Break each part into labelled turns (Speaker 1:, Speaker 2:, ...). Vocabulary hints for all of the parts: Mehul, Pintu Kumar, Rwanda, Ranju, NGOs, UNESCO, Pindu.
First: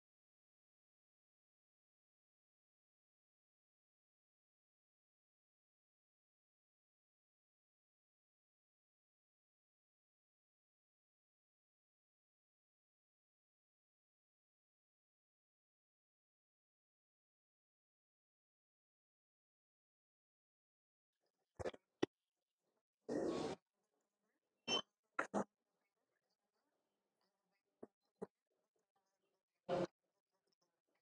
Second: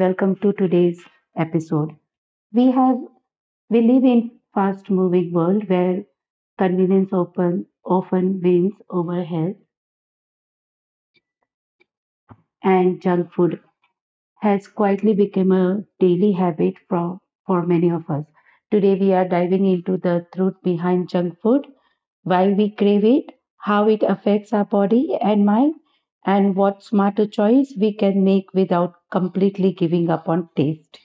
Speaker 1: welcome to today's episode. We have we live in fast moving world where convenience often wins over health, and junk food has quietly become a daily habit for many of us. Today we are diving into the truth behind junk food, why we crave it, how it affects our body and mind, and what smarter choice we can make without completely giving up on taste.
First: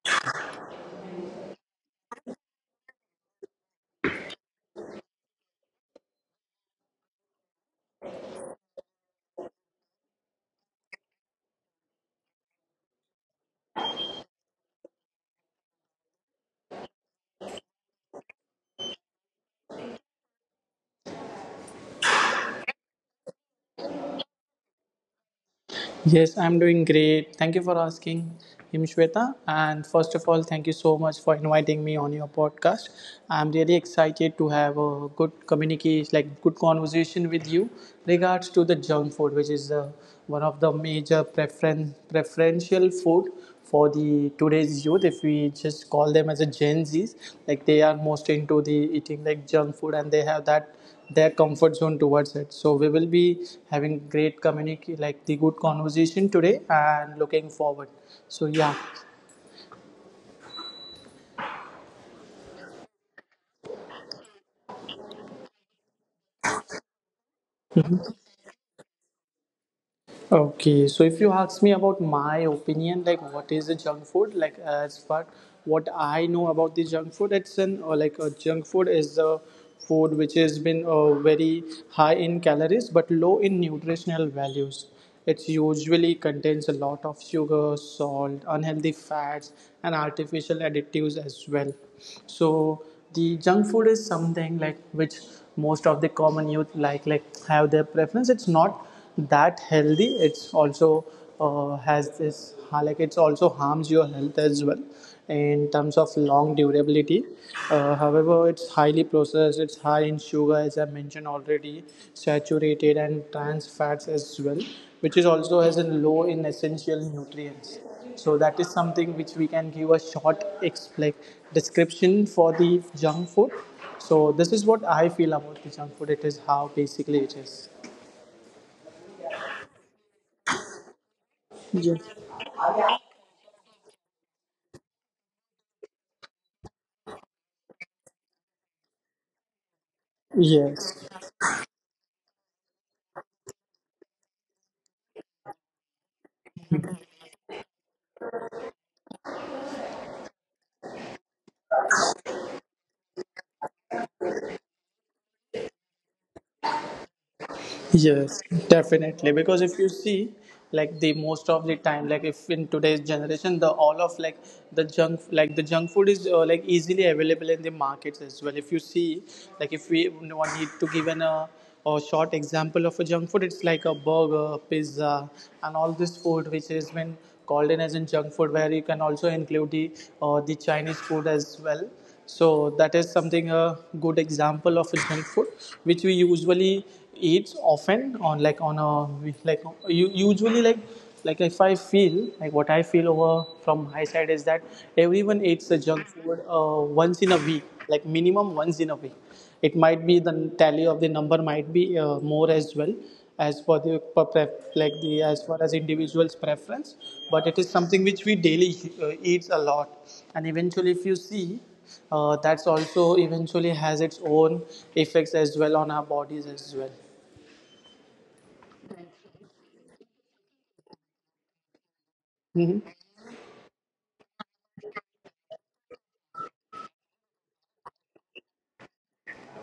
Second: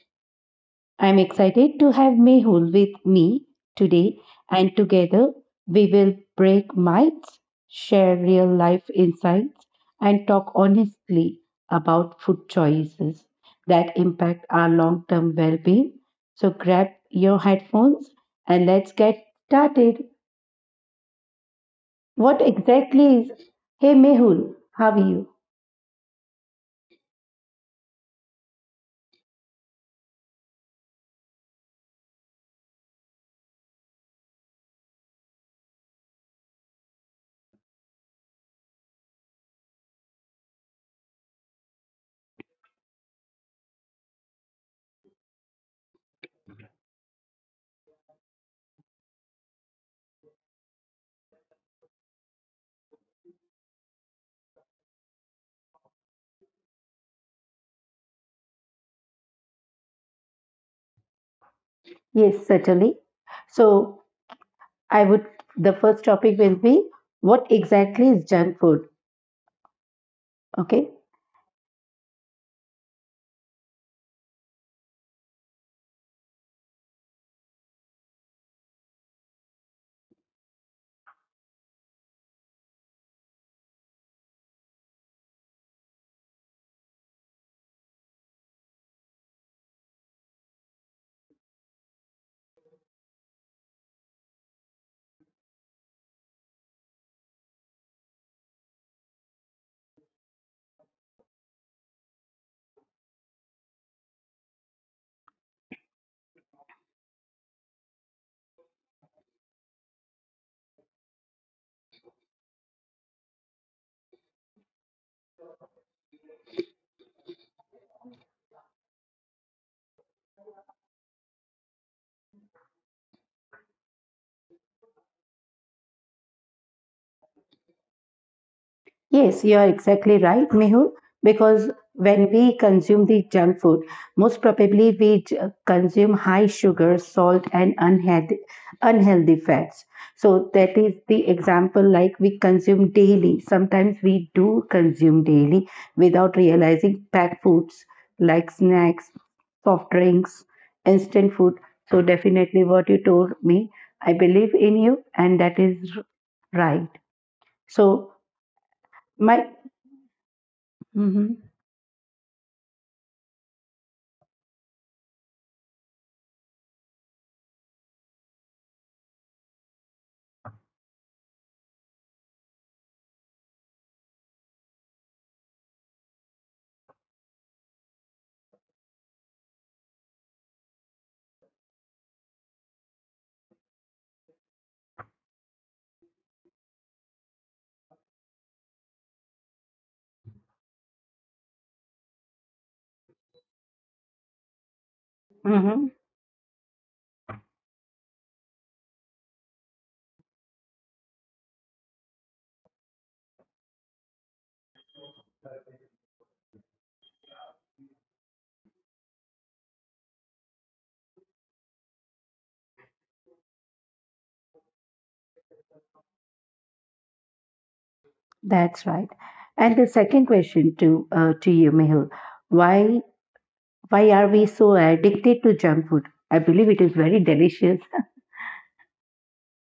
Speaker 1: I'm excited to have Mehul with me today, and together we will break myths, share real life insights, and talk honestly about food choices that impact our long term well being. So grab your headphones and let's get started. What exactly is? Hey Mehul, how are you?
Speaker 2: Yes, I'm doing great. Thank you for asking him, Shweta. And first of all, thank you so much for inviting me on your podcast. I'm really excited to have a good communication, like good conversation with you regards to the junk food, which is one of the major preferential food for the today's youth. If we just call them as a Gen Zs, like they are most into the eating like junk food, and they have that their comfort zone towards it, so we will be having great communic like the good conversation today and looking forward, so yeah.
Speaker 1: Yes, certainly. So I would the first topic will be, what exactly is junk food? Okay.
Speaker 2: Okay, so if you ask me about my opinion, like what is a junk food, like as far what I know about the junk food, it's an or like a junk food is a food which has been very high in calories but low in nutritional values. It usually contains a lot of sugar, salt, unhealthy fats, and artificial additives as well. So the junk food is something like which most of the common youth like have their preference. It's not that healthy, it's also has this, like it's also harms your health as well in terms of long durability. However it's highly processed, it's high in sugar, as I mentioned already, saturated and trans fats as well, which is also has a low in essential nutrients. So that is something which we can give a short description for the junk food. So this is what I feel about the junk food, it is how basically it is.
Speaker 1: Yes, you are exactly right, Mehul, because when we consume the junk food, most probably we consume high sugar, salt, and unhealthy fats. So that is
Speaker 2: Yes,
Speaker 1: the example like we consume daily. Sometimes we do consume daily without realizing packed foods like snacks, soft drinks, instant food. So definitely what you told me, I believe in you, and that is right. So
Speaker 2: yes, definitely.
Speaker 1: my
Speaker 2: Because if you see, like the
Speaker 1: Mhm.
Speaker 2: most of the time, like if in today's generation, the all of like the junk food is like easily available in the markets as well. If you see, like if we no one need to give an a or short example of a junk food, it's like a burger, pizza, and all this food which has been called in as in junk food, where you can also include the Chinese food as well. So that is something a good example of a junk food, which we usually eat often on like on a like you usually like if I feel like what I feel over from my side is that everyone eats
Speaker 1: Hmm.
Speaker 2: the junk food once in a week, like minimum once in a week. It might be the tally of the number might be more as well, as for the like the as far as individuals preference, but it is something which we daily eats a lot. And eventually if you see, that's also eventually has its own effects as well on our bodies as well.
Speaker 1: That's right. And the second question to you, Mehul, why why are we so addicted to junk food? I believe it is very delicious.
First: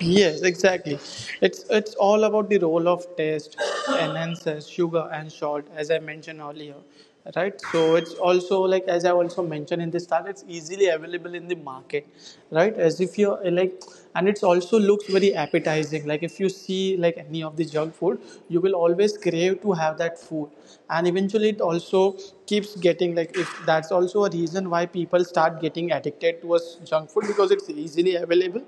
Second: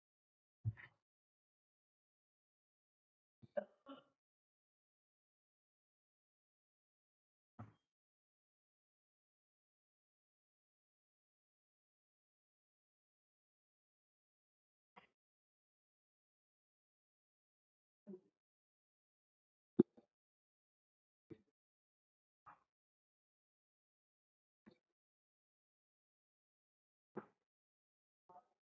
Speaker 2: Yes, exactly. It's all about the role of taste, enhancers, sugar, and salt, as I mentioned earlier, right? So it's also, like as I also mentioned in the start, it's easily available in the market, right? As if you're and it's also looks very appetizing. Like if you see like any of the junk food, you will always crave to have that food, and eventually it also keeps getting like, if that's also a reason why people start getting addicted to towards junk food because it's easily available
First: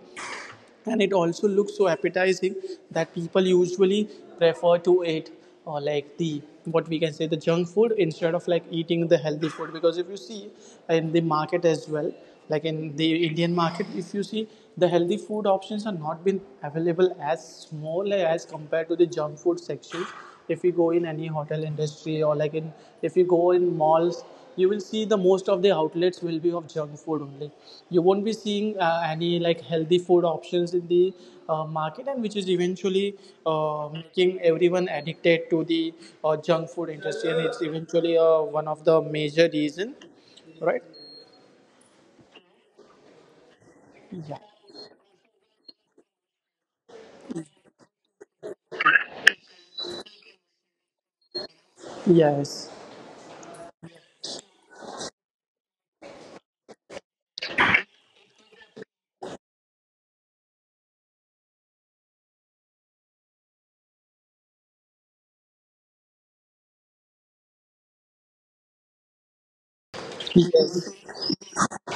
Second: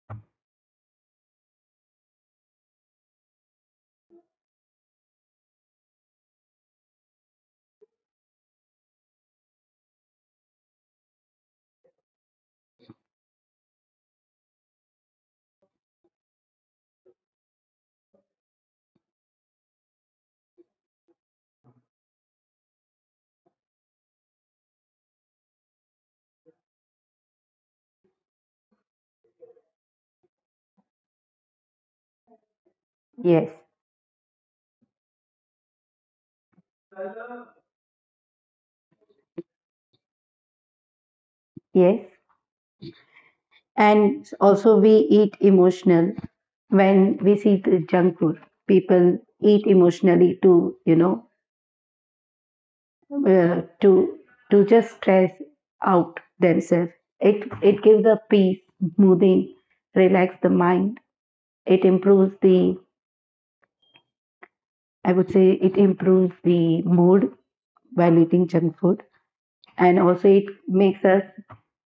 Speaker 2: and it also looks so appetizing that people usually prefer to eat or like, the what we can say the junk food instead of like eating the healthy food. Because if you see in the market as well, like in the Indian market, if you see the healthy food options are not been available as small as compared to the junk food sections. If you go in any hotel industry or like in, if you go in malls, you will see the most of the outlets will be of junk food only. You won't be seeing any like healthy food options in the market, and which is eventually
Speaker 1: Yes,
Speaker 2: making everyone addicted to the junk food industry, and it's eventually one of the major reason, right?
Speaker 1: yes. And
Speaker 2: yeah
Speaker 1: also we eat emotional when we see the junk food. People eat emotionally to, you know,
Speaker 2: yes
Speaker 1: uh, to to just stress out themselves. It gives a peace, smoothing, relax the mind. It improves the I would say it improves the mood while eating junk food, and also it
Speaker 2: yes
Speaker 1: makes us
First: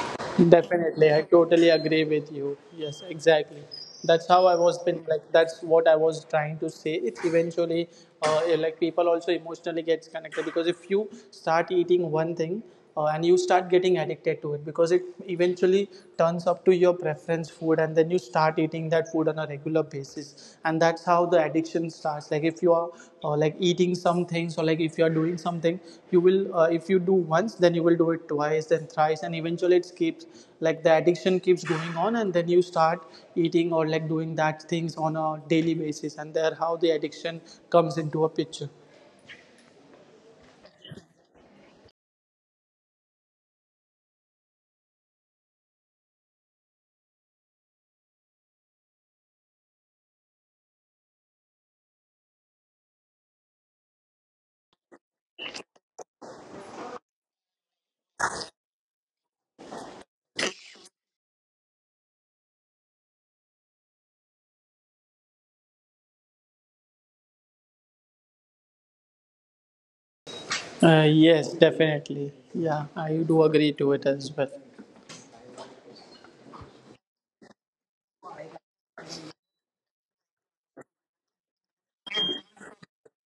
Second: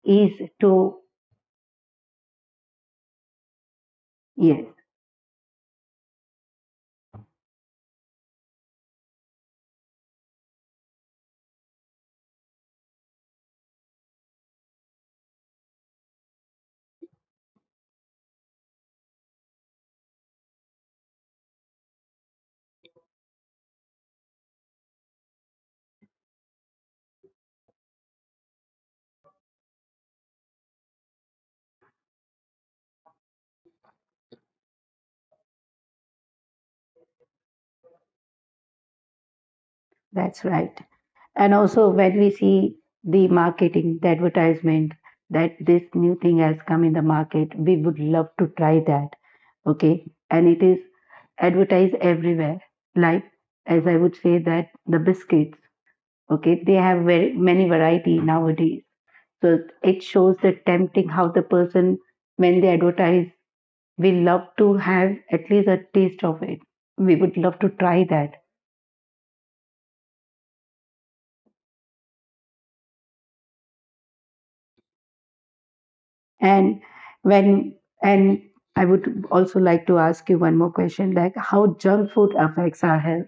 Speaker 1: ease to.
Speaker 2: definitely, I totally agree with you. Yes, exactly. That's how I
Speaker 1: Yes,
Speaker 2: was been like. That's what I was trying to say. It eventually, like people also emotionally gets connected, because if you start eating one thing and you start getting addicted to it, because it eventually turns up to your preference food and then you start eating that food on a regular basis. And that's how the addiction starts. Like if you are like eating some things or like if you are doing something, you will if you do once then you will do it twice then thrice, and eventually it keeps like the addiction keeps going on and then you start eating or like doing that things on a daily basis, and there how the addiction comes into a picture.
Speaker 1: that's right. And also when we see the marketing, the advertisement that this new thing has come in the market, we would love to try that. Okay, and it is advertised everywhere. Like, as I would say that the biscuits, okay, they have very many variety nowadays. So it shows the tempting how the person when they advertise, we love to have at least a taste of it. We would love to try that.
Speaker 2: Yes, definitely. Yeah, I do agree to it as well.
Speaker 1: And when and I would also like to ask you one more question, like how junk food affects our health.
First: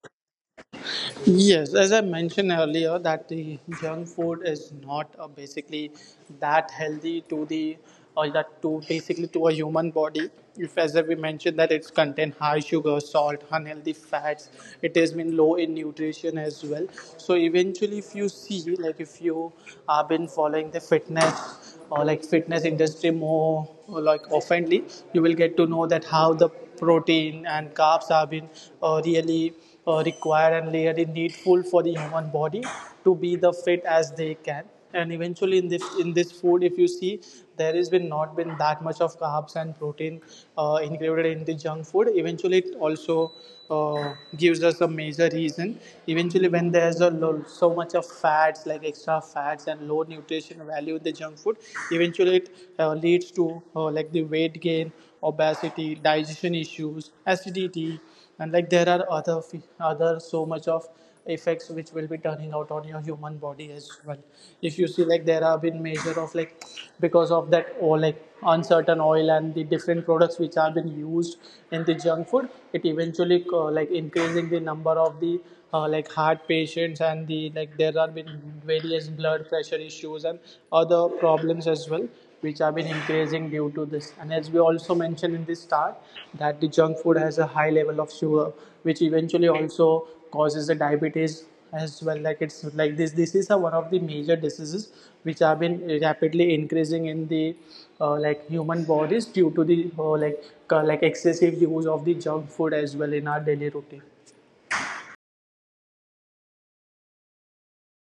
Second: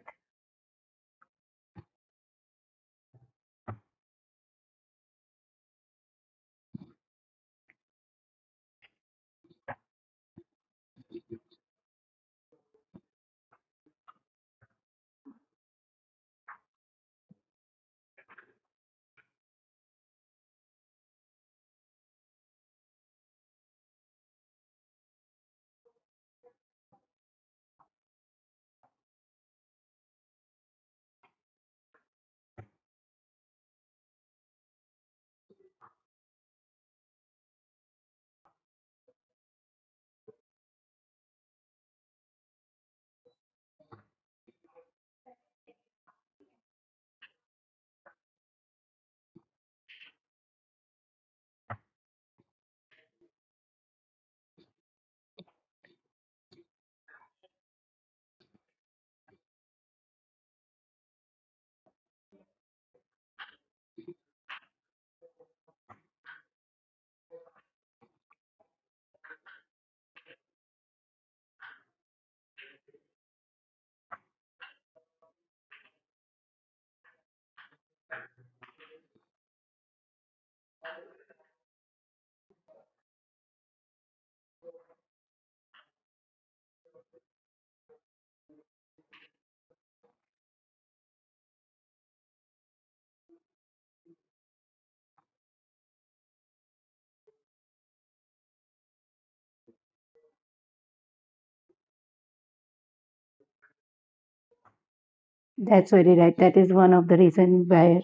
Speaker 2: Yes, as I mentioned earlier, that the junk food is not basically that healthy to the or that to basically to a human body. If as we mentioned that it's contain high sugar, salt, unhealthy fats, it has been low in nutrition as well. So eventually, if you see like if you have been following the fitness or like fitness industry more like oftenly, you will get to know that how the protein and carbs have been really required and really needful for the human body to be the fit as they can. And eventually in this food if you see, there has been not been that much of carbs and protein included in the junk food. Eventually it also gives us a major reason. Eventually when there's a so much of fats like extra of fats and low nutrition value in the junk food, eventually it leads to like the weight gain, obesity, digestion issues, acidity, and like there are other so much of effects which will be turning out on your human body as well. If you see like there have been measure of like, because of that or like uncertain oil and the different products which have been used in the junk food, it eventually like increasing the number of the like heart patients and the like there are been various blood pressure issues and other problems as well which have been increasing due to this. And as we also mentioned in the start, that the junk food has a high level of sugar, which eventually also causes the diabetes as well. Like it's like this is a, one of the major diseases which have been rapidly increasing in the like human bodies due to the like excessive use of the junk food as well in our daily routine.
Speaker 1: That's very right. That is one of the reasons where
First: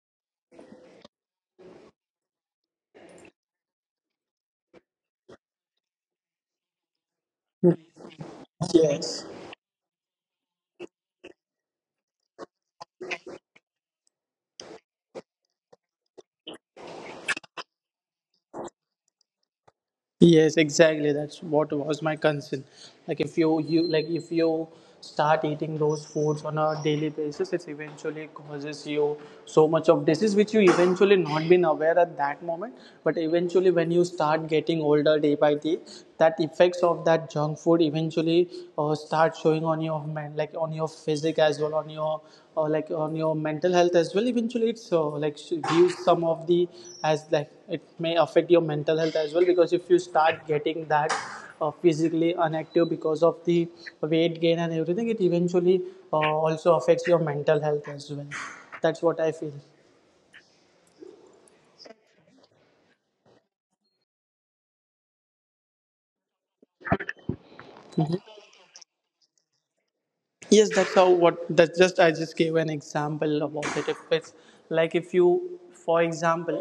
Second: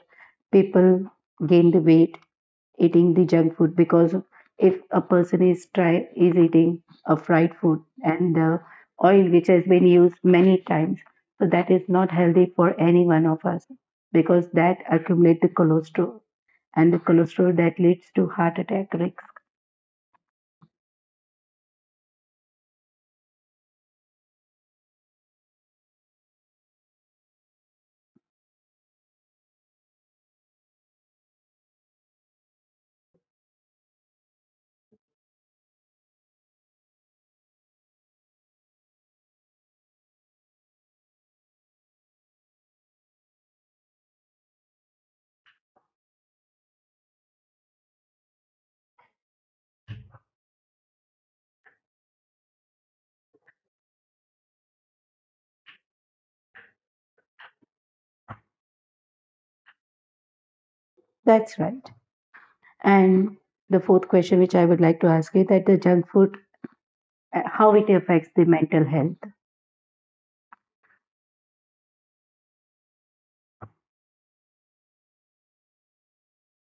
Speaker 1: people gain the weight eating the junk food, because if a person is try is eating a fried food and the
Speaker 2: Yes.
Speaker 1: oil which has been used many times, so that is not healthy for any one of us because that accumulates the cholesterol, and the cholesterol that leads to heart attack risk.
Speaker 2: Yes, exactly. That's what was my concern. Like if you, you like if you start eating those foods on a daily basis, it eventually causes you so much of disease which you eventually not been aware at that moment. But eventually when you start getting older day by day, that effects of that junk food eventually start showing on your men, like on your physique as well, on your or like on your mental health as well. Eventually, it's like should use some of the as like it may affect your mental health as well, because if you start getting that physically inactive because of the weight gain and everything, it eventually uh, also affects your mental health as well. That's what I feel.
Speaker 1: That's right. And the fourth question which I would like to ask you, that the junk food, how it affects the mental health.
Speaker 2: Yes, that's how what that's just I just gave an example about it. If it's, like, if you, for example,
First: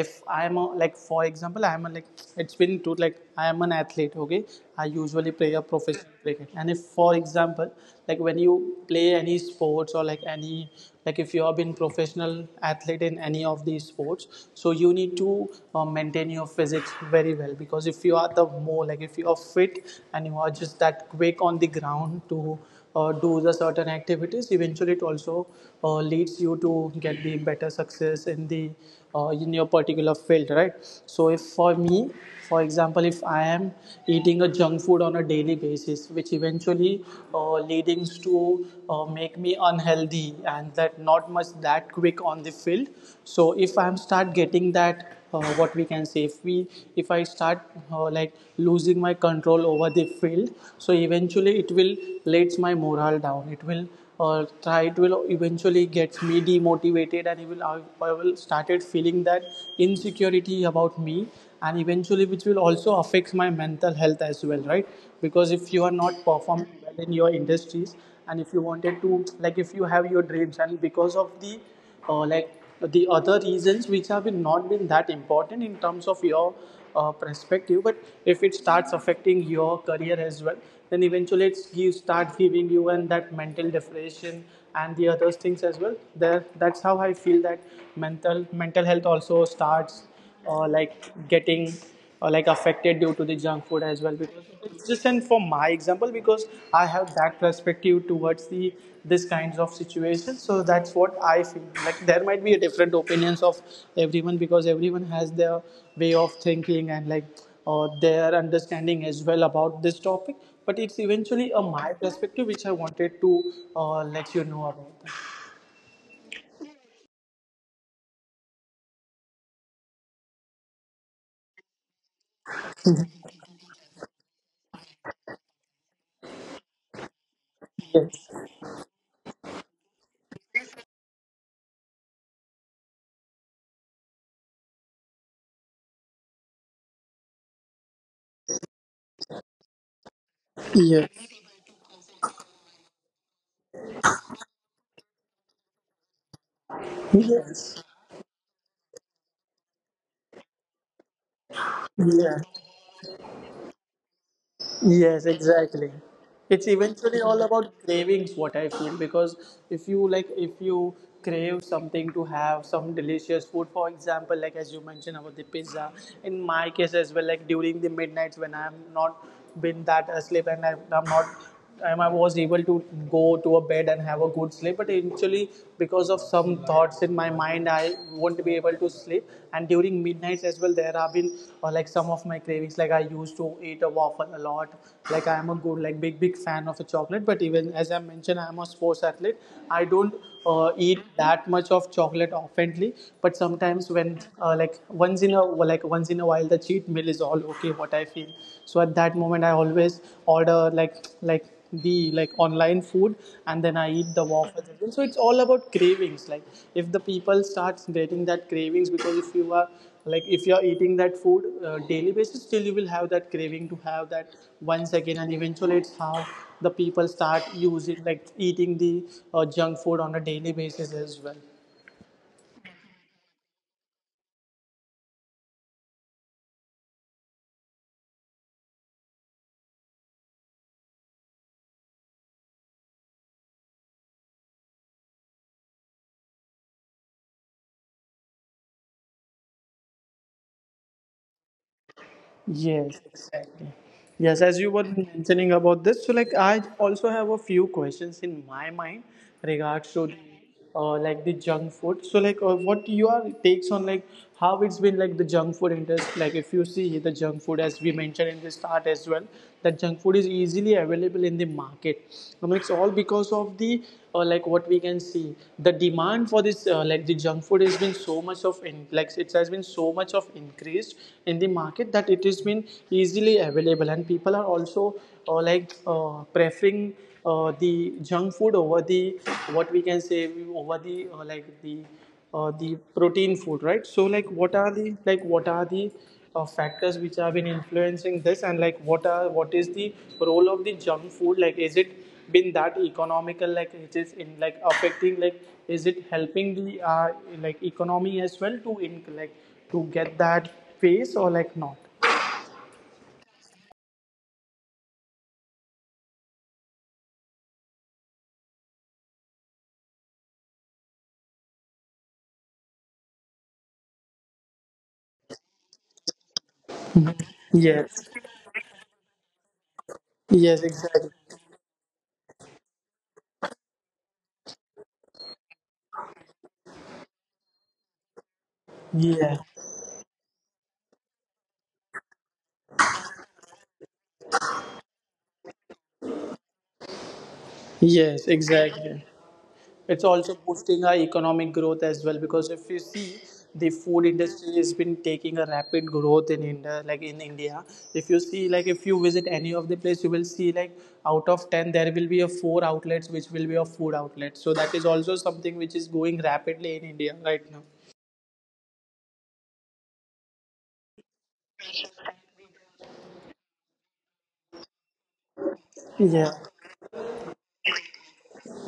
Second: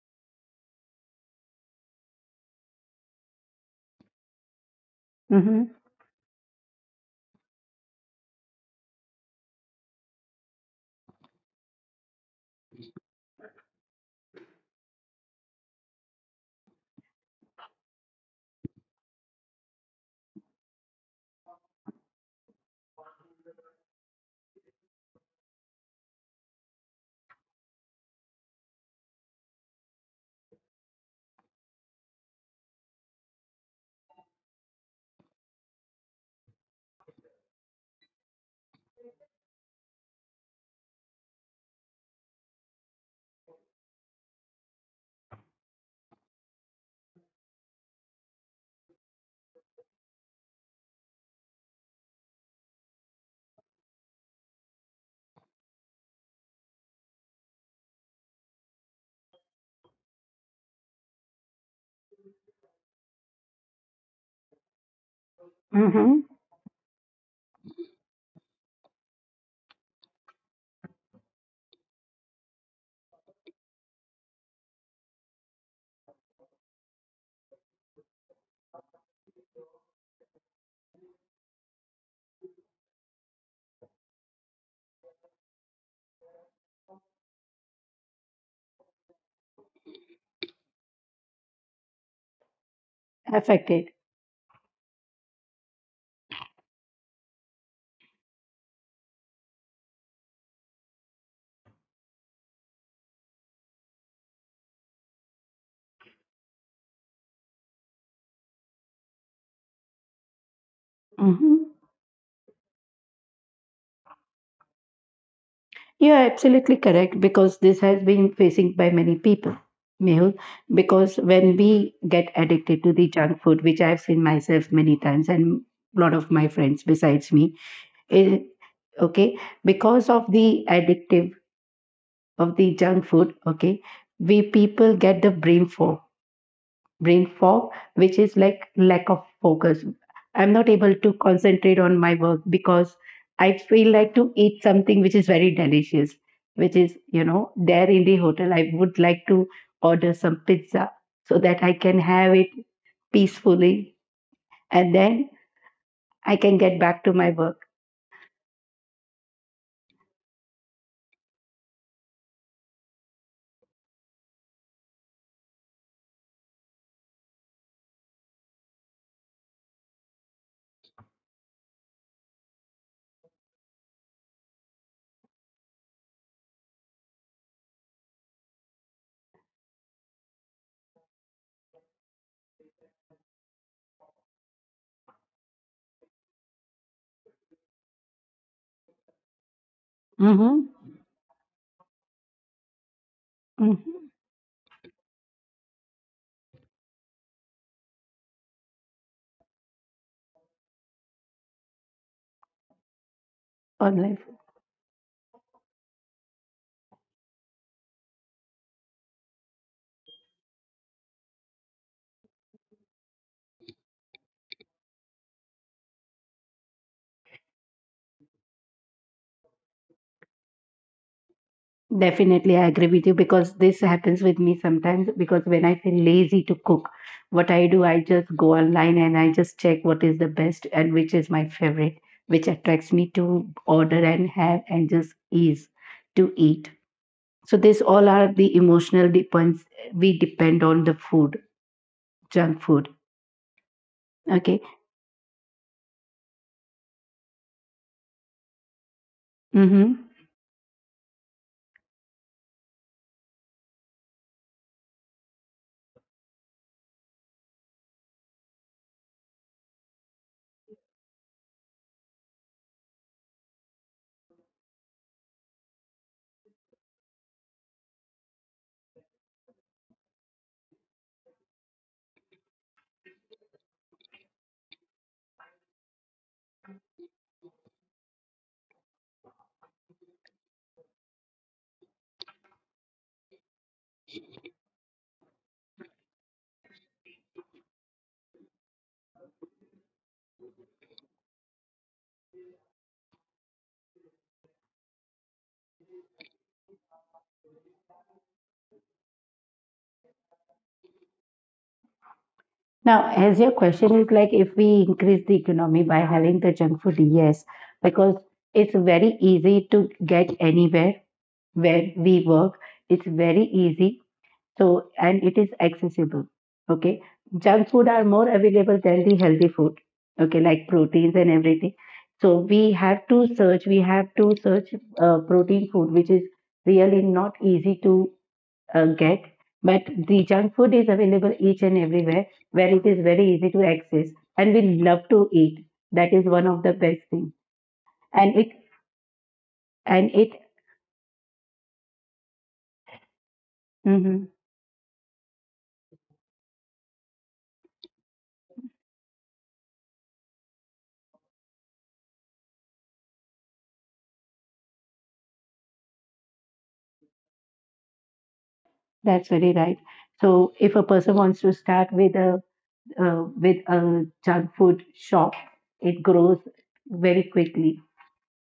Speaker 2: if I'm a, like, for example, I'm a, like, it's been to, like, I am an athlete. Okay. I usually play a
Speaker 1: Hmm.
Speaker 2: professional cricket. And if, for example, like when you play any sports, or like any, like, if you have been professional athlete in any of these sports, so you need to maintain your physics very well. Because if you are the more, like, if you are fit and you are just that quick on the ground to do the certain activities, eventually it also leads you to get the better success in the, in your particular field, right? So if for me, for example, if I am eating a junk food on a daily basis, which eventually leadings to make me unhealthy and that not much that quick on the field. So if I'm start getting that, what we can say, if we, if I start like losing my control over the field, so eventually it will let my morale down, it will, or try, it will eventually get me demotivated, and it will, I will started feeling that insecurity about me. And eventually which will also affect my mental health as well, right? Because if you are not
Speaker 1: Hmm.
Speaker 2: performing well in your industries, and if you wanted to, like, if you have your dreams, and because of the, or like, the other reasons which have been not been that important in terms of your perspective, but if it starts affecting your career as well, then eventually it gives start giving you and that mental depression and the other things as well there. That's how I feel that mental health also starts, or like, getting, or like, affected due to the junk food
Speaker 1: Affected.
Speaker 2: as well. Because it's just, and for my example, because I have that perspective towards the this kinds of situations, so that's what I feel. Like, there might be a different opinions of everyone, because everyone has their way of thinking and, like, or their understanding as well about this topic. But it's eventually a
Speaker 1: Hmm
Speaker 2: my perspective which I wanted to let you know about.
Speaker 1: are absolutely correct because this has been facing by many people, Mehul, because when we get addicted to the junk food, which I've seen myself many times, and a lot of my friends besides me,
Speaker 2: Yes.
Speaker 1: eh, okay, because of the addictive of the junk food, okay, we people get the brain fog, brain fog, which is like lack of focus. I'm not able
Speaker 2: Yes.
Speaker 1: to concentrate on my work because I feel like to eat something which is very delicious, which is, you know,
Speaker 2: Yes.
Speaker 1: there in the hotel I would like to order some pizza so that I can
Speaker 2: Yeah.
Speaker 1: have it peacefully, and
Speaker 2: Yes,
Speaker 1: then
Speaker 2: exactly.
Speaker 1: I can
Speaker 2: It's
Speaker 1: get back
Speaker 2: eventually
Speaker 1: to my
Speaker 2: all
Speaker 1: work.
Speaker 2: about cravings, what I feel, because if you like, if you crave something to have some delicious food, for example, like as you mentioned about the pizza, in my case as well, like during the midnights when I'm not been that asleep and I- I'm not and I was able to go to a bed and have a good sleep. But eventually, because of some thoughts in my mind, I won't be able to sleep. And during midnights as well, there have been like some of my cravings. Like I used to eat a waffle a lot. Like I am a good, like big, big fan of a chocolate. But even as I mentioned, I am a sports athlete. I don't
Speaker 1: Mm-hmm.
Speaker 2: eat that much of chocolate oftenly. But sometimes
Speaker 1: Mm-hmm.
Speaker 2: when like once in a while, the well the cheat meal is all okay, what I feel. So at that moment I always order, like the, like, online food, and then I eat the
Speaker 1: Online.
Speaker 2: waffles as well. So it's all about cravings. Like, if the people starts getting that cravings, because if you are, like, if you're eating that food daily basis, still you will have that craving to have that once again, and eventually it's how the people start using, like, eating the junk food on a daily basis as well.
Speaker 1: Definitely, I agree with you because this happens with me sometimes. Because when I feel lazy to cook, what I do, I just go online and I just check what is the best and which is my favorite, which attracts me to order and have and just ease to eat. So, these all are the emotional depends, we depend on the food, junk food.
Speaker 2: Yes, exactly. Yes, as you
Speaker 1: Okay.
Speaker 2: were mentioning about this, so like I also have a few questions in my mind regards
Speaker 1: Mm-hmm.
Speaker 2: to the, like the junk food. So like, what your takes on, like, how it's been, like, the junk food industry? Like, if you see the junk food, as we mentioned in the start as well, that junk food is easily available in the market. I mean, it's all because of the, like what we can see, the demand for this, like the junk food has been so much of in, like, it has been so much of increased in the market that but it has been easily available, and people are also preferring the junk food over the, what we can say, over the the protein food, right? So, like, what are the factors which have been influencing this? And, like, what is the role of the junk food? Like, is it been that economical, like it is in, like, affecting, like, is it helping the uh, like economy as well to, in, like, to get that pace, or like not?
Speaker 1: Now, as your question is like if we increase the economy by having the junk food, yes, because it's very easy to get anywhere where we work. It's very easy, so, and it is accessible. Okay, junk food
Speaker 2: Yes.
Speaker 1: are more available than the healthy food. Okay,
Speaker 2: Yes,
Speaker 1: like
Speaker 2: exactly.
Speaker 1: proteins and everything. So we have to search. We have to search protein food, which is really not easy to get.
Speaker 2: Yeah.
Speaker 1: But the junk food is available each and everywhere, where it is very easy to access, and we love to eat. That is one of the best things,
Speaker 2: Yes,
Speaker 1: and it
Speaker 2: exactly. It's
Speaker 1: and
Speaker 2: also
Speaker 1: it.
Speaker 2: boosting our economic growth as well because if you see the food
Speaker 1: Mhm.
Speaker 2: industry has been taking a rapid growth in India, like in India. If you see, like if you visit any of the place, you will see, like, out of 10 there will be a four outlets which will be a food outlet. So that is also something which is going rapidly in India right now.
Speaker 1: That's very right. So if a person wants to start with a junk food shop, it
Speaker 2: Yeah.
Speaker 1: grows very quickly.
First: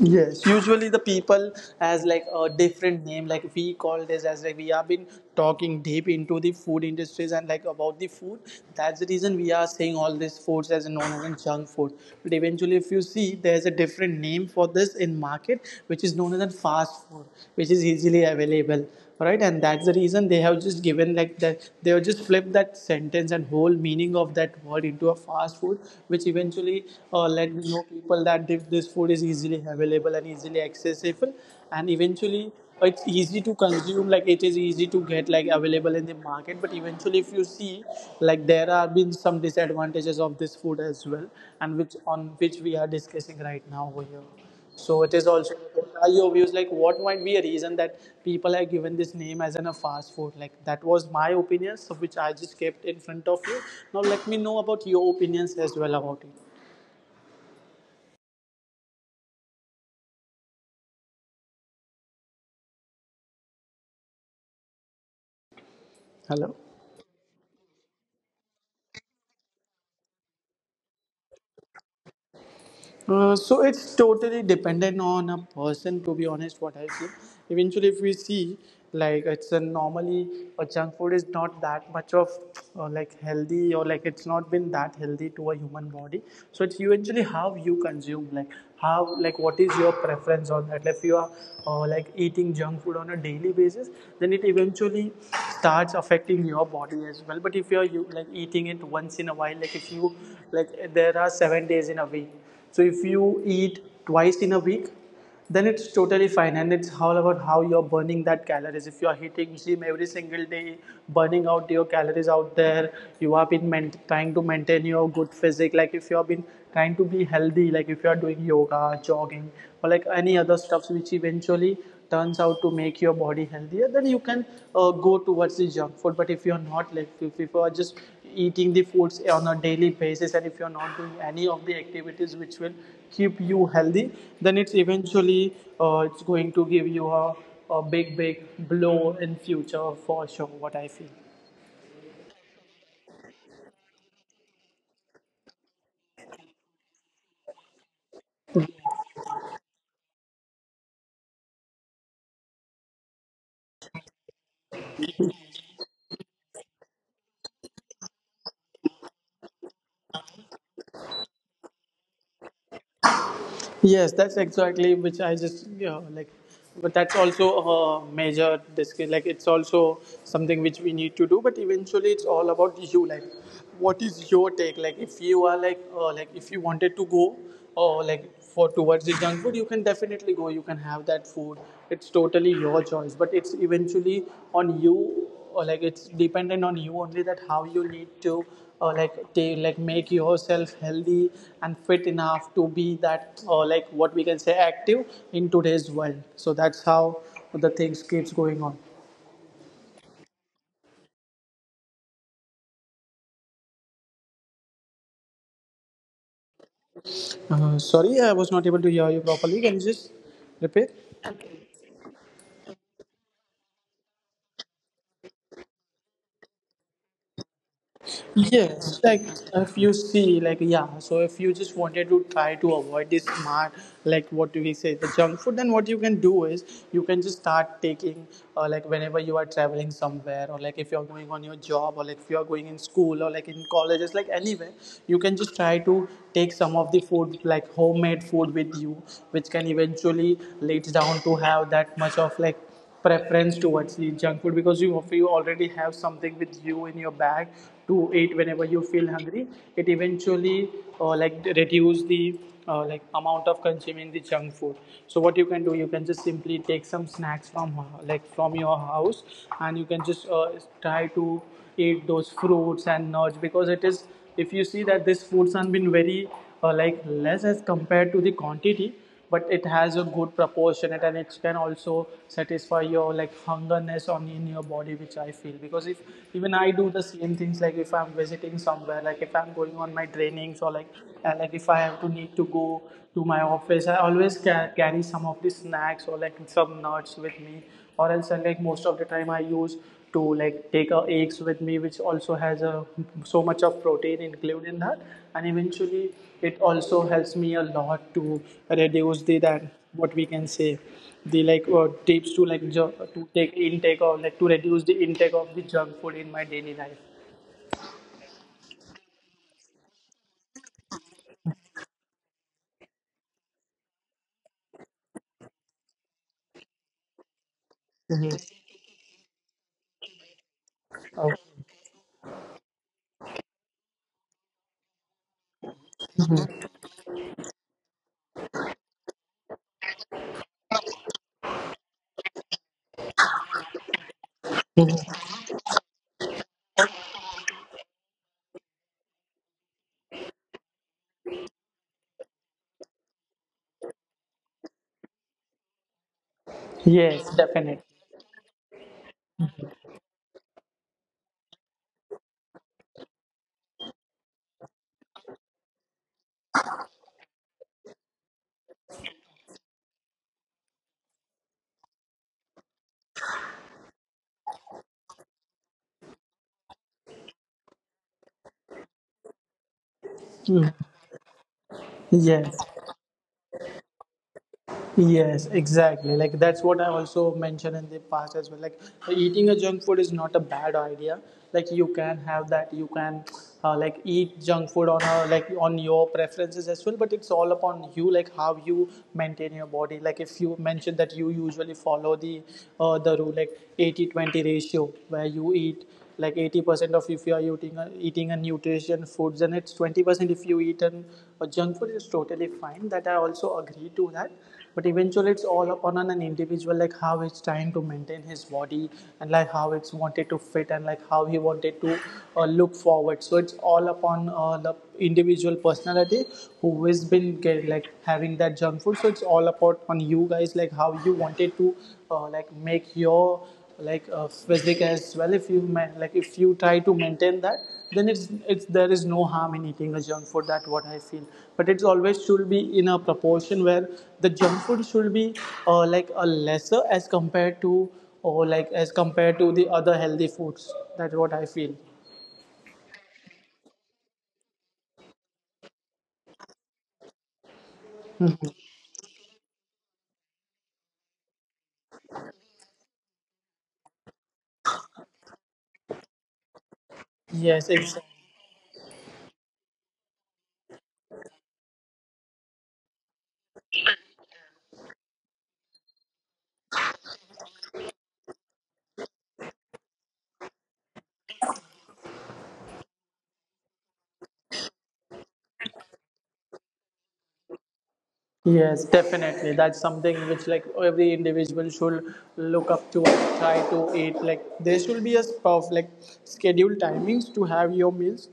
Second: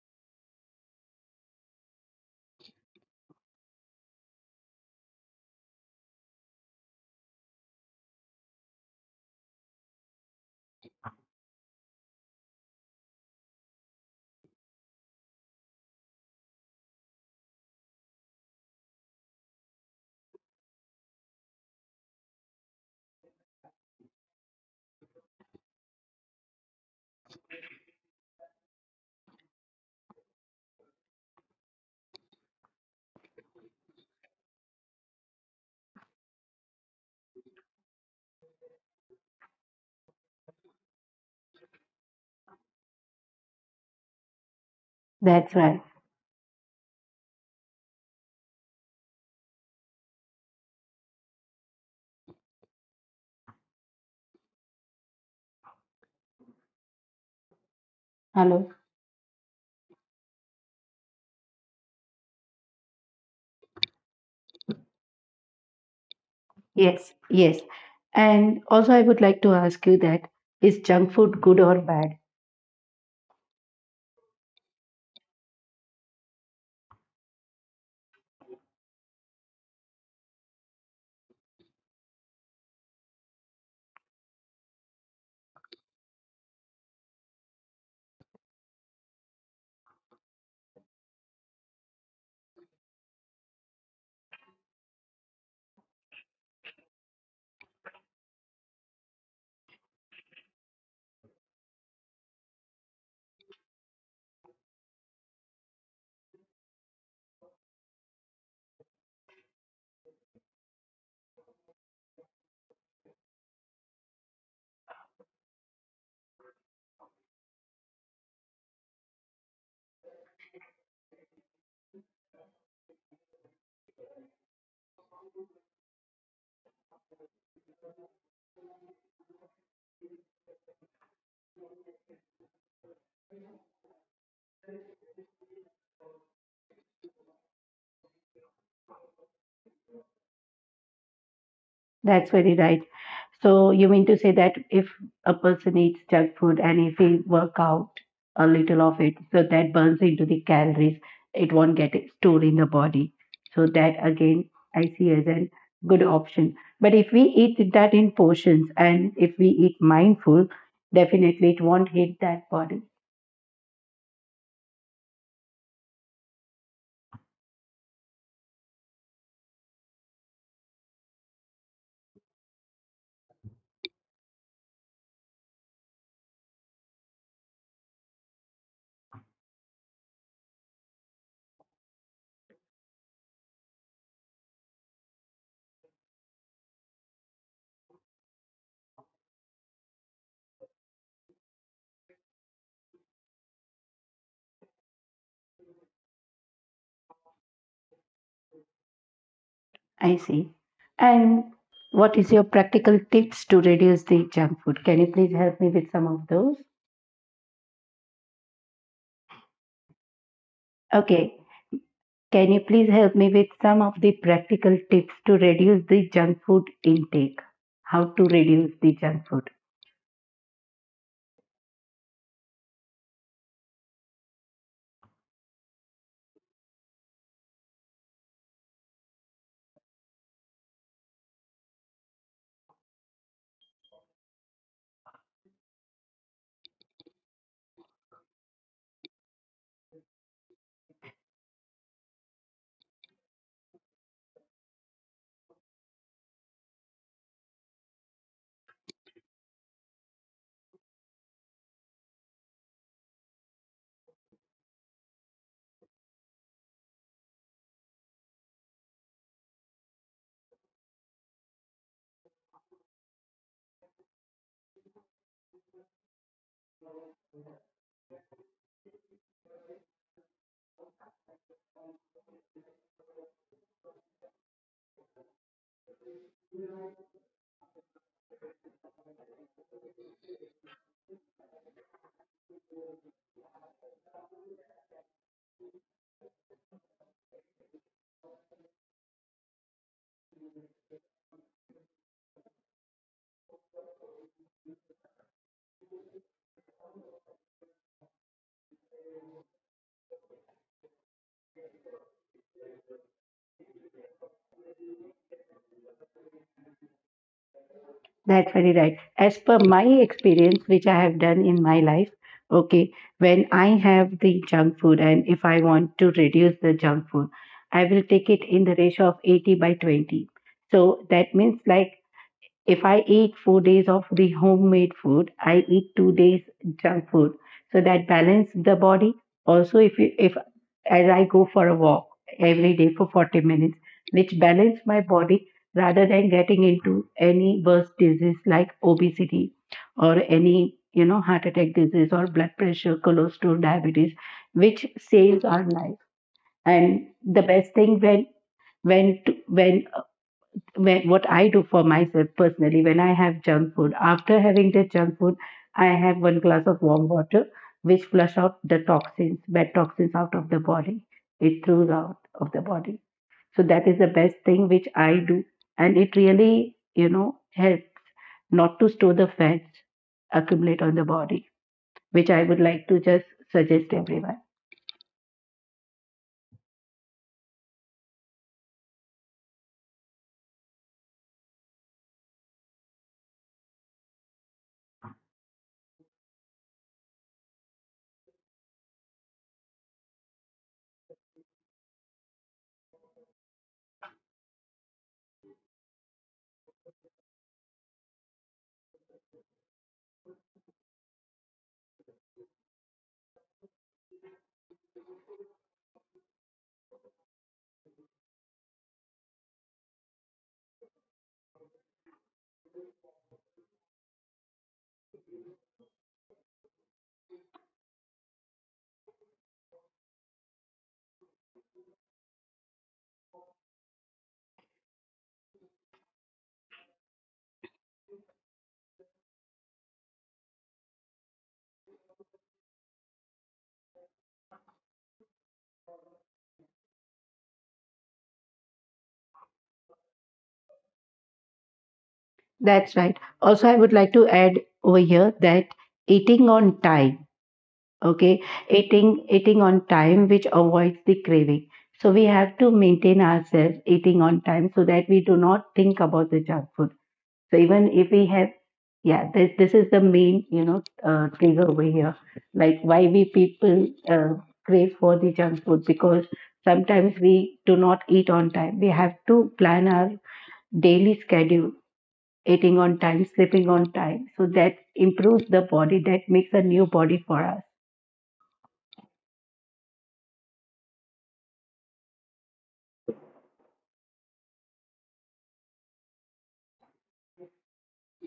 Speaker 2: Yes, usually the people has, like, a different name. Like we call this as, like, we have been talking deep into the food industries and, like, about the food. That's the reason we are saying all these foods as known as in junk food. But eventually, if you see, there's a different name for this in market, which is known as in fast food, which is easily available, right? And that's the reason they have just given, like, that they have just flipped that sentence and whole meaning of that word into a fast food, which eventually let me know people that if this food is easily available and easily accessible, and eventually it's easy to consume, like it is easy to get, like, available in the market. But eventually, if you see, like, there are been some disadvantages of this food as well, and which on which we are discussing right now over here. So it is
Speaker 1: That's
Speaker 2: also,
Speaker 1: right.
Speaker 2: what are your views, like what might be a reason that people have given this name as in a fast food? Like, that was my opinions which I just kept in front of you. Now let me know about your opinions as well about it.
Speaker 1: Hello.
Speaker 2: Hello.
Speaker 1: Yes. Yes. And also, I would like to ask you that, is junk food good or bad?
Speaker 2: So it's totally dependent on a person, to be honest, what I feel. Eventually, if we see, like, it's a normally a junk food is not that much of like healthy, or like it's not been that healthy to a human body. So it's eventually how you consume, like how, like what is your preference on that? Like, if you are like eating junk food on a daily basis, then it eventually starts affecting your body as well. But if you're, you like eating it once in a while, like if you, like, there are 7 days in a week, so if you eat twice in a week, then it's totally fine. And it's all about how you're burning that calories. If you are hitting gym every single day, burning out your calories out there, you have been trying to maintain your good physique, like if you have been trying to be healthy, like if you are doing yoga, jogging, or like any other stuffs which eventually turns out to make your body healthier, then you can go towards the junk food. But if you're not, like, if you are just eating the foods on a daily basis, and if you're not doing any of the activities which will keep you healthy, then it's eventually, it's going to give you a big big blow in future for sure, what I feel.
Speaker 1: That's very right. So you mean to say that if a person eats junk food and if he work out a little of it, so that burns into the calories, it won't get stored in the body. So that again, I see as a good option. But if we eat that in portions and if we eat mindful, definitely it won't hit that body.
Speaker 2: Yes, that's exactly which I just like, but that's also a major disc. Like, it's also something which we need to do. But eventually, it's all about you. Like, what is your take? Like, if you are, like if you wanted to go, or like for towards the junk food, you can definitely go. You can have that food. It's totally your choice. But it's eventually on you, or like it's dependent on you only that how you need to, or like they like make yourself healthy and fit enough to be that, or like what we can say active in today's world. So that's how the things keeps going on.
Speaker 1: I see. And what is your practical tips to reduce the junk food? Can you please help me with some of those?
Speaker 2: Sorry, I was not able to hear you properly. Can you just repeat?
Speaker 1: Okay, can you please help me with some of the practical tips to reduce the junk food intake? How to reduce
Speaker 2: Yes,
Speaker 1: the
Speaker 2: like
Speaker 1: junk food?
Speaker 2: if you see, like, yeah, so if you just wanted to try to avoid this smart, like what do we say, the junk food, then what you can do is you can just start taking, like whenever you are traveling somewhere, or like if you're going on your job, or like if you're going in school, or like in colleges, like anywhere, you can just try to take some of the food, like homemade food with you, which can eventually leads down to have that much of like preference towards the junk food. Because you, if you already have something with you in your bag to eat whenever you feel hungry, it eventually like reduce the like amount of consuming the junk food. So what you can do, you can just simply take some snacks from, like from your house, and you can just try to eat those fruits and nuts, because it is, if you see that these foods have been very like less as compared to the quantity, but it has a good proportion, and it can also satisfy your, like, hungerness on in your body, which I feel. Because if even I do the same things, like if I'm visiting somewhere, like if I'm going on my trainings, or like, like if I have to need to go to my office, I always carry some of the snacks or like some nuts with me, or else like most of the time I use to like take eggs with me, which also has a so much of protein included in that. And eventually it also helps me a lot to reduce the that what we can say, the like tips to like to take intake or like to reduce the intake of the junk food in my daily life.
Speaker 1: That's very right. As per my experience, which I have done in my life, okay, when I have the junk food and if I want to reduce the junk food, I will take it in the ratio of 80 by 20.
Speaker 2: Oh,
Speaker 1: So that means like, if I eat 4 days of the homemade food, I eat 2 days junk food. So that balance the body. Also, if you, if as I go for a walk every day for 40 minutes, which balance my body rather than getting into any worse disease like obesity or any you know heart attack disease or blood pressure, cholesterol, diabetes, which saves our life.
Speaker 2: yes,
Speaker 1: And the
Speaker 2: definitely.
Speaker 1: best thing when to, when when what I do for myself personally when I have junk food. After having the junk food, I have one glass of warm water, which flush out the toxins, bad toxins out of the body. It throws out of the body. So that is the best thing which I do, and it really you know helps not to store the fats
Speaker 2: Mm,
Speaker 1: accumulate on the body, which I
Speaker 2: yes.
Speaker 1: would like to just suggest everyone.
Speaker 2: Yes, exactly. Like that's what I also mentioned in the past as well. Like eating a junk food is not a bad idea. Like you can have that. You can like eat junk food on a like on your preferences as well. But it's all upon you. Like how you maintain your body. Like if you mentioned that you usually follow the the rule like 80/20 ratio where you eat like 80% of if you are eating a nutrition foods, and it's 20% if you eat a junk food is totally fine, that I also agree to that. But eventually it's all upon an individual like how it's trying to maintain his body, and like how it's wanted to fit, and like how he wanted to look forward, so it's all upon the individual personality who has like having that junk food. So it's all about on you guys like how you wanted to like make your physique as well. If you like if you try to maintain that, then it's there is no harm in eating a junk food, that what I feel. But it's always should be in a proportion where the junk food should be like a lesser as compared to, or like as compared to the other healthy foods, that's what I feel.
Speaker 1: That's right. Also, I would like to add over here that eating on time, okay, eating on time, which avoids the craving. So we have to maintain ourselves eating on time so that we do not think about the junk food. So
Speaker 2: Yes,
Speaker 1: even
Speaker 2: it's.
Speaker 1: if we have, yeah, this is the main you know trigger over here, like why we people crave for the junk food, because sometimes we do not eat on time. We have to plan our daily schedule, eating on time, sleeping on time, so that improves the body, that makes a new body for us.
Speaker 2: Yes, definitely, that's something which like every individual should look up to and try to eat. Like there should be a s- of like scheduled timings to have your meals.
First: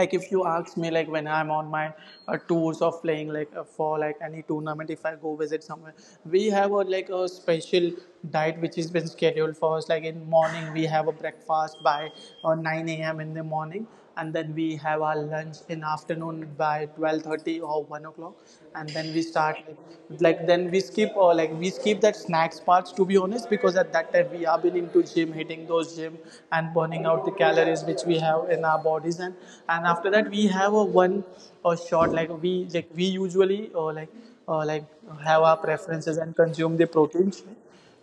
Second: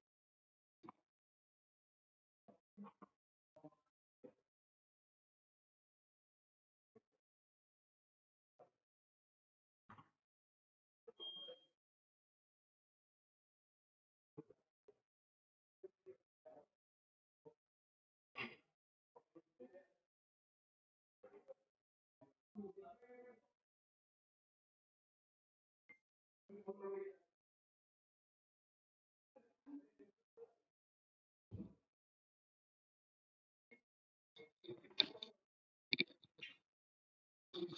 Speaker 2: Like if you ask me, like when I'm on my tours of playing like for like any tournament, if I go visit somewhere, we have a like a special diet which has been scheduled for us. Like in morning we have a breakfast by 9 a.m in the morning, and then we have our lunch in afternoon by 12:30 or 1 o'clock. And then we start like then we skip, or like we skip that snacks parts, to be honest, because at that time we have been into gym, hitting those gym and burning out the calories which we have in our bodies. And after that we have a one, a shot, like we usually like have our preferences and consume the protein shake.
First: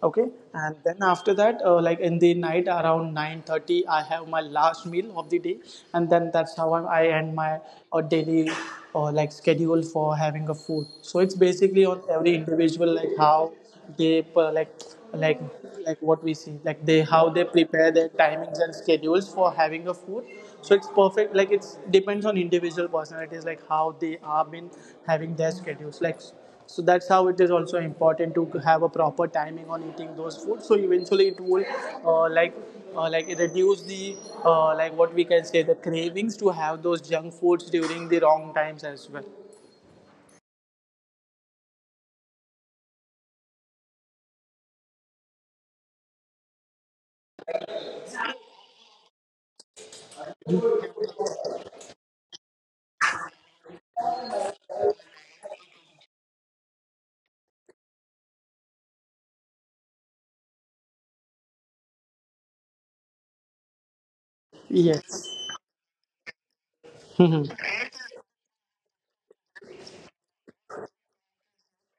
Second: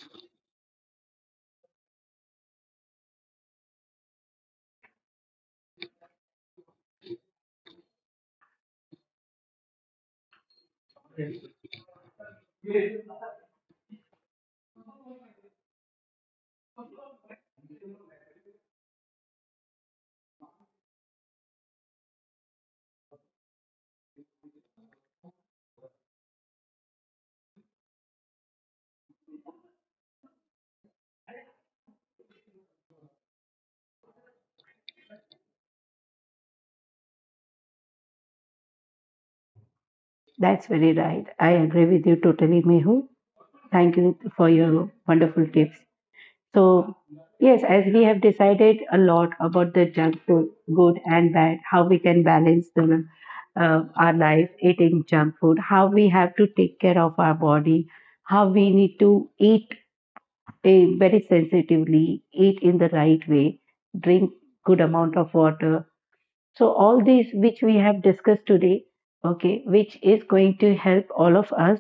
Speaker 2: Okay. And then after that like in the night around 9:30 I have my last meal of the day. And then that's how I end my daily like schedule for having a food. So it's basically on every individual like how they like what we see, like they how they prepare their timings and schedules for having a food. So it's perfect, like it's depends on individual personalities like how they are been having their schedules like. So that's how it is also important to have a proper timing on eating those foods, so eventually it will uh, like like it reduce the like what we can say the cravings to have those junk foods during the wrong times as well.
Speaker 1: That's very right. I agree with you totally, Mehu. Thank you for your wonderful tips. So, yes, as we have decided a lot about the junk food, good and bad, how we can balance our life eating junk food, how we have to take care of our body, how we need to eat eh, very sensitively, eat in the right way, drink good
Speaker 2: Yes.
Speaker 1: amount of water. So, all these which we have discussed today, okay, which is going to help all of us.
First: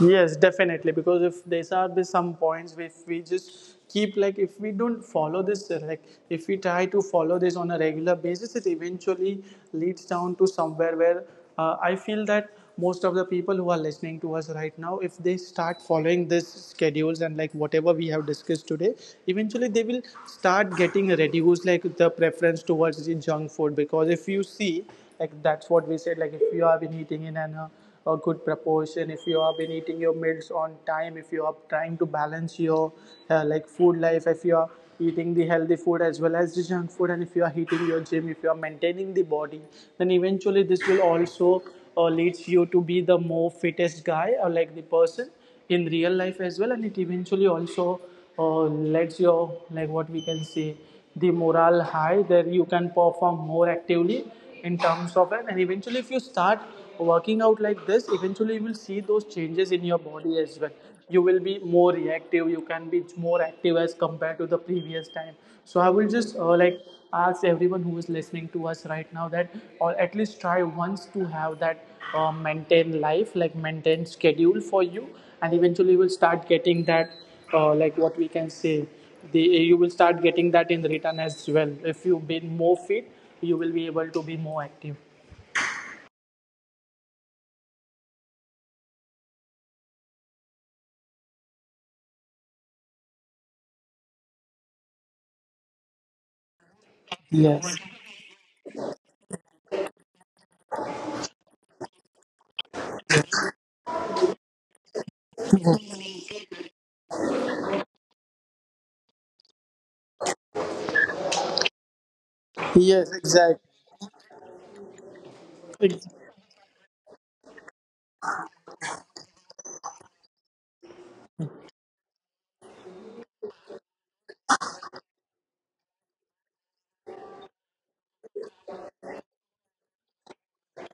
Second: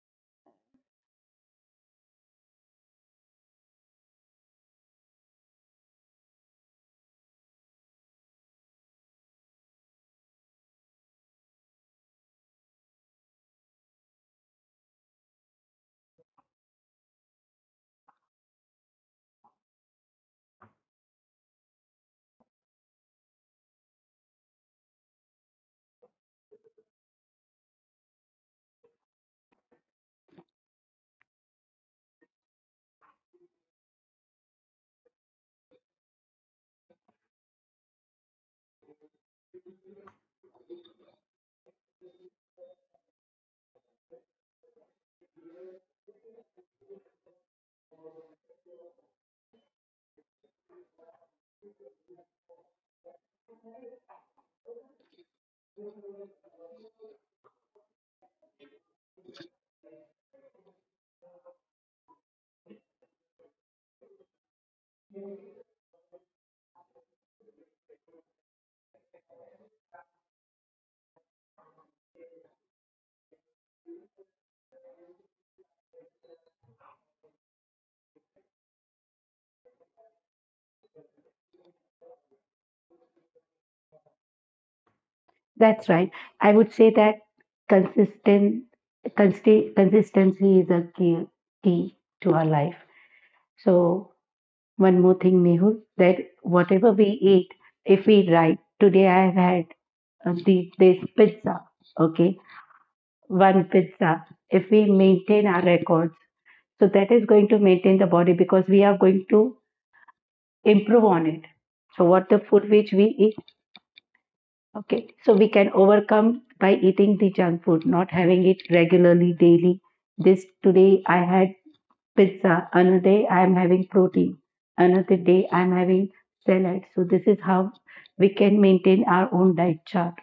Speaker 2: Yes, definitely. Because if these are the some points which we just keep, like if we don't follow this like if we try to follow this on a regular basis, it eventually leads down to somewhere where I feel that most of the people who are listening to us right now, if they start following this schedules and like whatever we have discussed today, eventually they will start getting reduced like the preference towards the junk food. Because if you see like that's what we said, like if you have been eating in an a good proportion, if you have been eating your meals on time, if you are trying to balance your like food life, if you are eating the healthy food as well as the junk food, and if you are hitting your gym, if you are maintaining the body, then eventually this will also leads you to be the more fittest guy or like the person in real life as well. And it eventually also uh, lets your like what we can say the morale high that you can perform more actively in terms of it. And eventually if you start working out like this, eventually you will see those changes in your body as well. You will be more reactive, you can be more active as compared to the previous time. So I will just like ask everyone who is listening to us right now that, or at least try once to have that maintain life, like maintain schedule for you, and eventually you will start getting that, like what we can say, the you will start getting that in return as well. If you be more fit, you will be able to be more active.
Speaker 1: That's right. I would say that consistent consistency is a key key to our life. So one more thing, Mehul, that whatever we
Speaker 2: Yes.
Speaker 1: eat, if we write today, I have had this pizza. Okay, one pizza. If we maintain our records, so that is going to maintain the body because we are going to improve on it. So what the
Speaker 2: Yes.
Speaker 1: food
Speaker 2: Exactly.
Speaker 1: which we eat. Okay, so we can overcome by eating the junk food, not having it regularly daily. This today I had pizza, another day I am having protein, another day I am having salad. So this is how we can maintain our own diet chart.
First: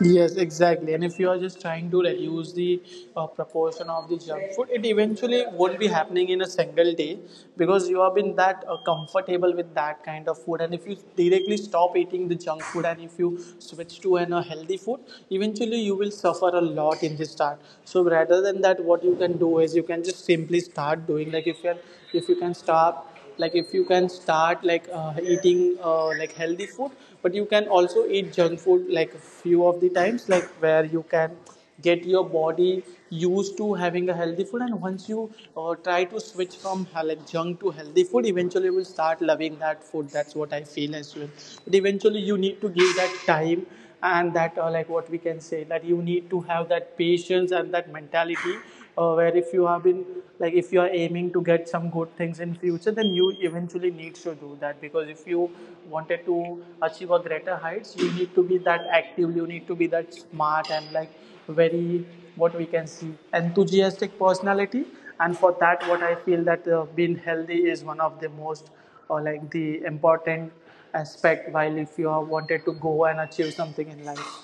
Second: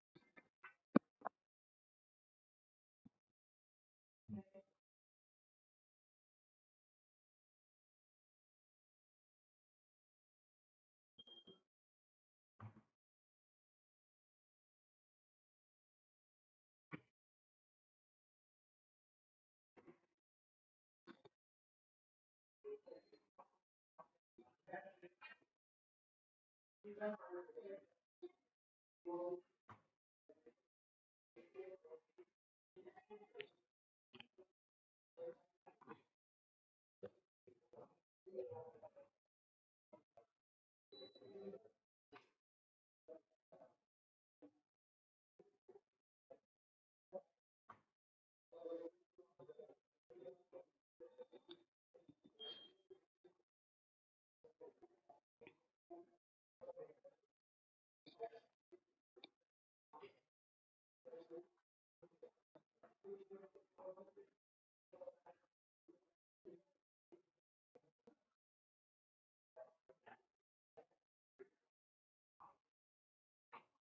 Speaker 2: Yes, exactly. And if you are just trying to reduce the proportion of the junk food, it eventually won't be happening in a single day, because you have been that comfortable with that kind of food. And if you directly stop eating the junk food and if you switch to a healthy food, eventually you will suffer a lot in the start. So rather than that, what you can do is you can just simply start doing, like if you can start like if you can start like eating like healthy food, but you can also eat junk food like a few of the times, like where you can get your body used to having a healthy food. And once you try to switch from like junk to healthy food, eventually you will start loving that food, that's what I feel as well. But eventually you need to give that time, and that like what we can say, that you need to have that patience and that mentality where if you have been like if you are aiming to get some good things in future, then you eventually need to do that. Because if you wanted to achieve a greater heights, you need to be that active, you need to be that smart and like very what we can see enthusiastic personality. And for that, what I feel that being healthy is one of the most, or like the important aspect while if you are wanted to go and achieve something in life.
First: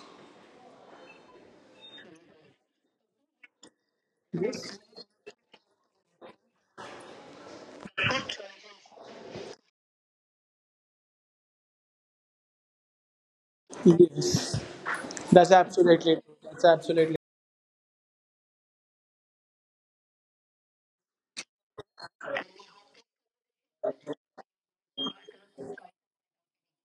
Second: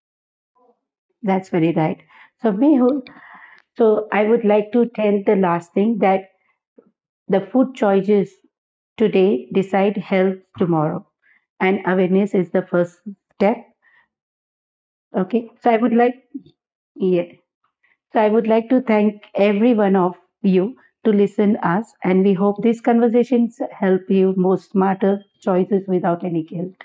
Speaker 1: That's very right. So Mehul, so I would like
Speaker 2: Yes.
Speaker 1: to tell the last thing that the food choices today decide health tomorrow, and awareness is the first step.
Speaker 2: Yes.
Speaker 1: Okay,
Speaker 2: That's
Speaker 1: so I would
Speaker 2: absolutely true.
Speaker 1: like,
Speaker 2: That's absolutely.
Speaker 1: yes. So I would like to thank every one of you to listen us, and we hope these conversations help you make smarter choices without any guilt.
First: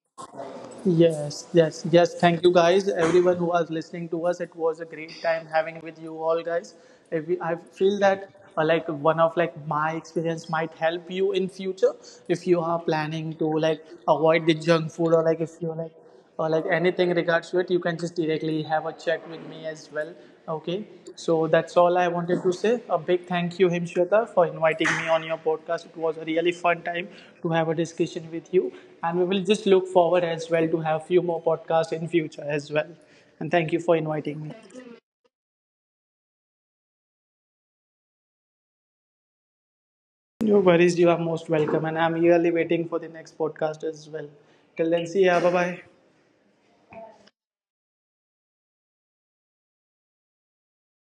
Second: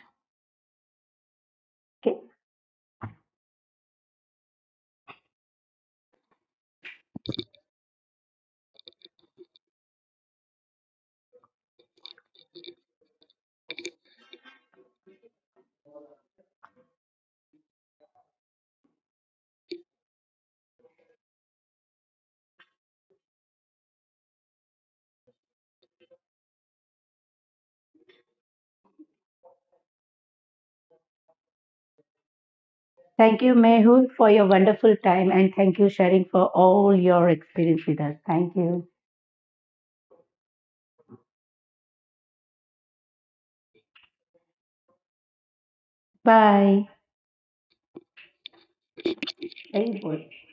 Speaker 2: Yes, yes, yes.
Speaker 1: Okay.
Speaker 2: Thank you, guys. Everyone who was listening to us, it was a great time having with you all, guys. If we, I feel that like one of like my experience might help you in future, if you are planning to like avoid the junk food, or like if you like or like anything regards to it, you can just directly have a chat with me as well. Okay. So that's all I wanted to say. A big thank you, Himshweta, for inviting me on your podcast. It was a really fun time to have a discussion with you, and we will just look forward as well to have few more podcasts in future as well. And thank you for
Speaker 1: Thank you
Speaker 2: inviting me.
Speaker 1: Mehul for your wonderful time and thank you sharing for all your experience with us. Thank you.
Speaker 2: No worries, you are most welcome, and I'm really waiting for the next podcast as well. Till then, see ya. Bye bye.
Speaker 1: Bye. Thank you.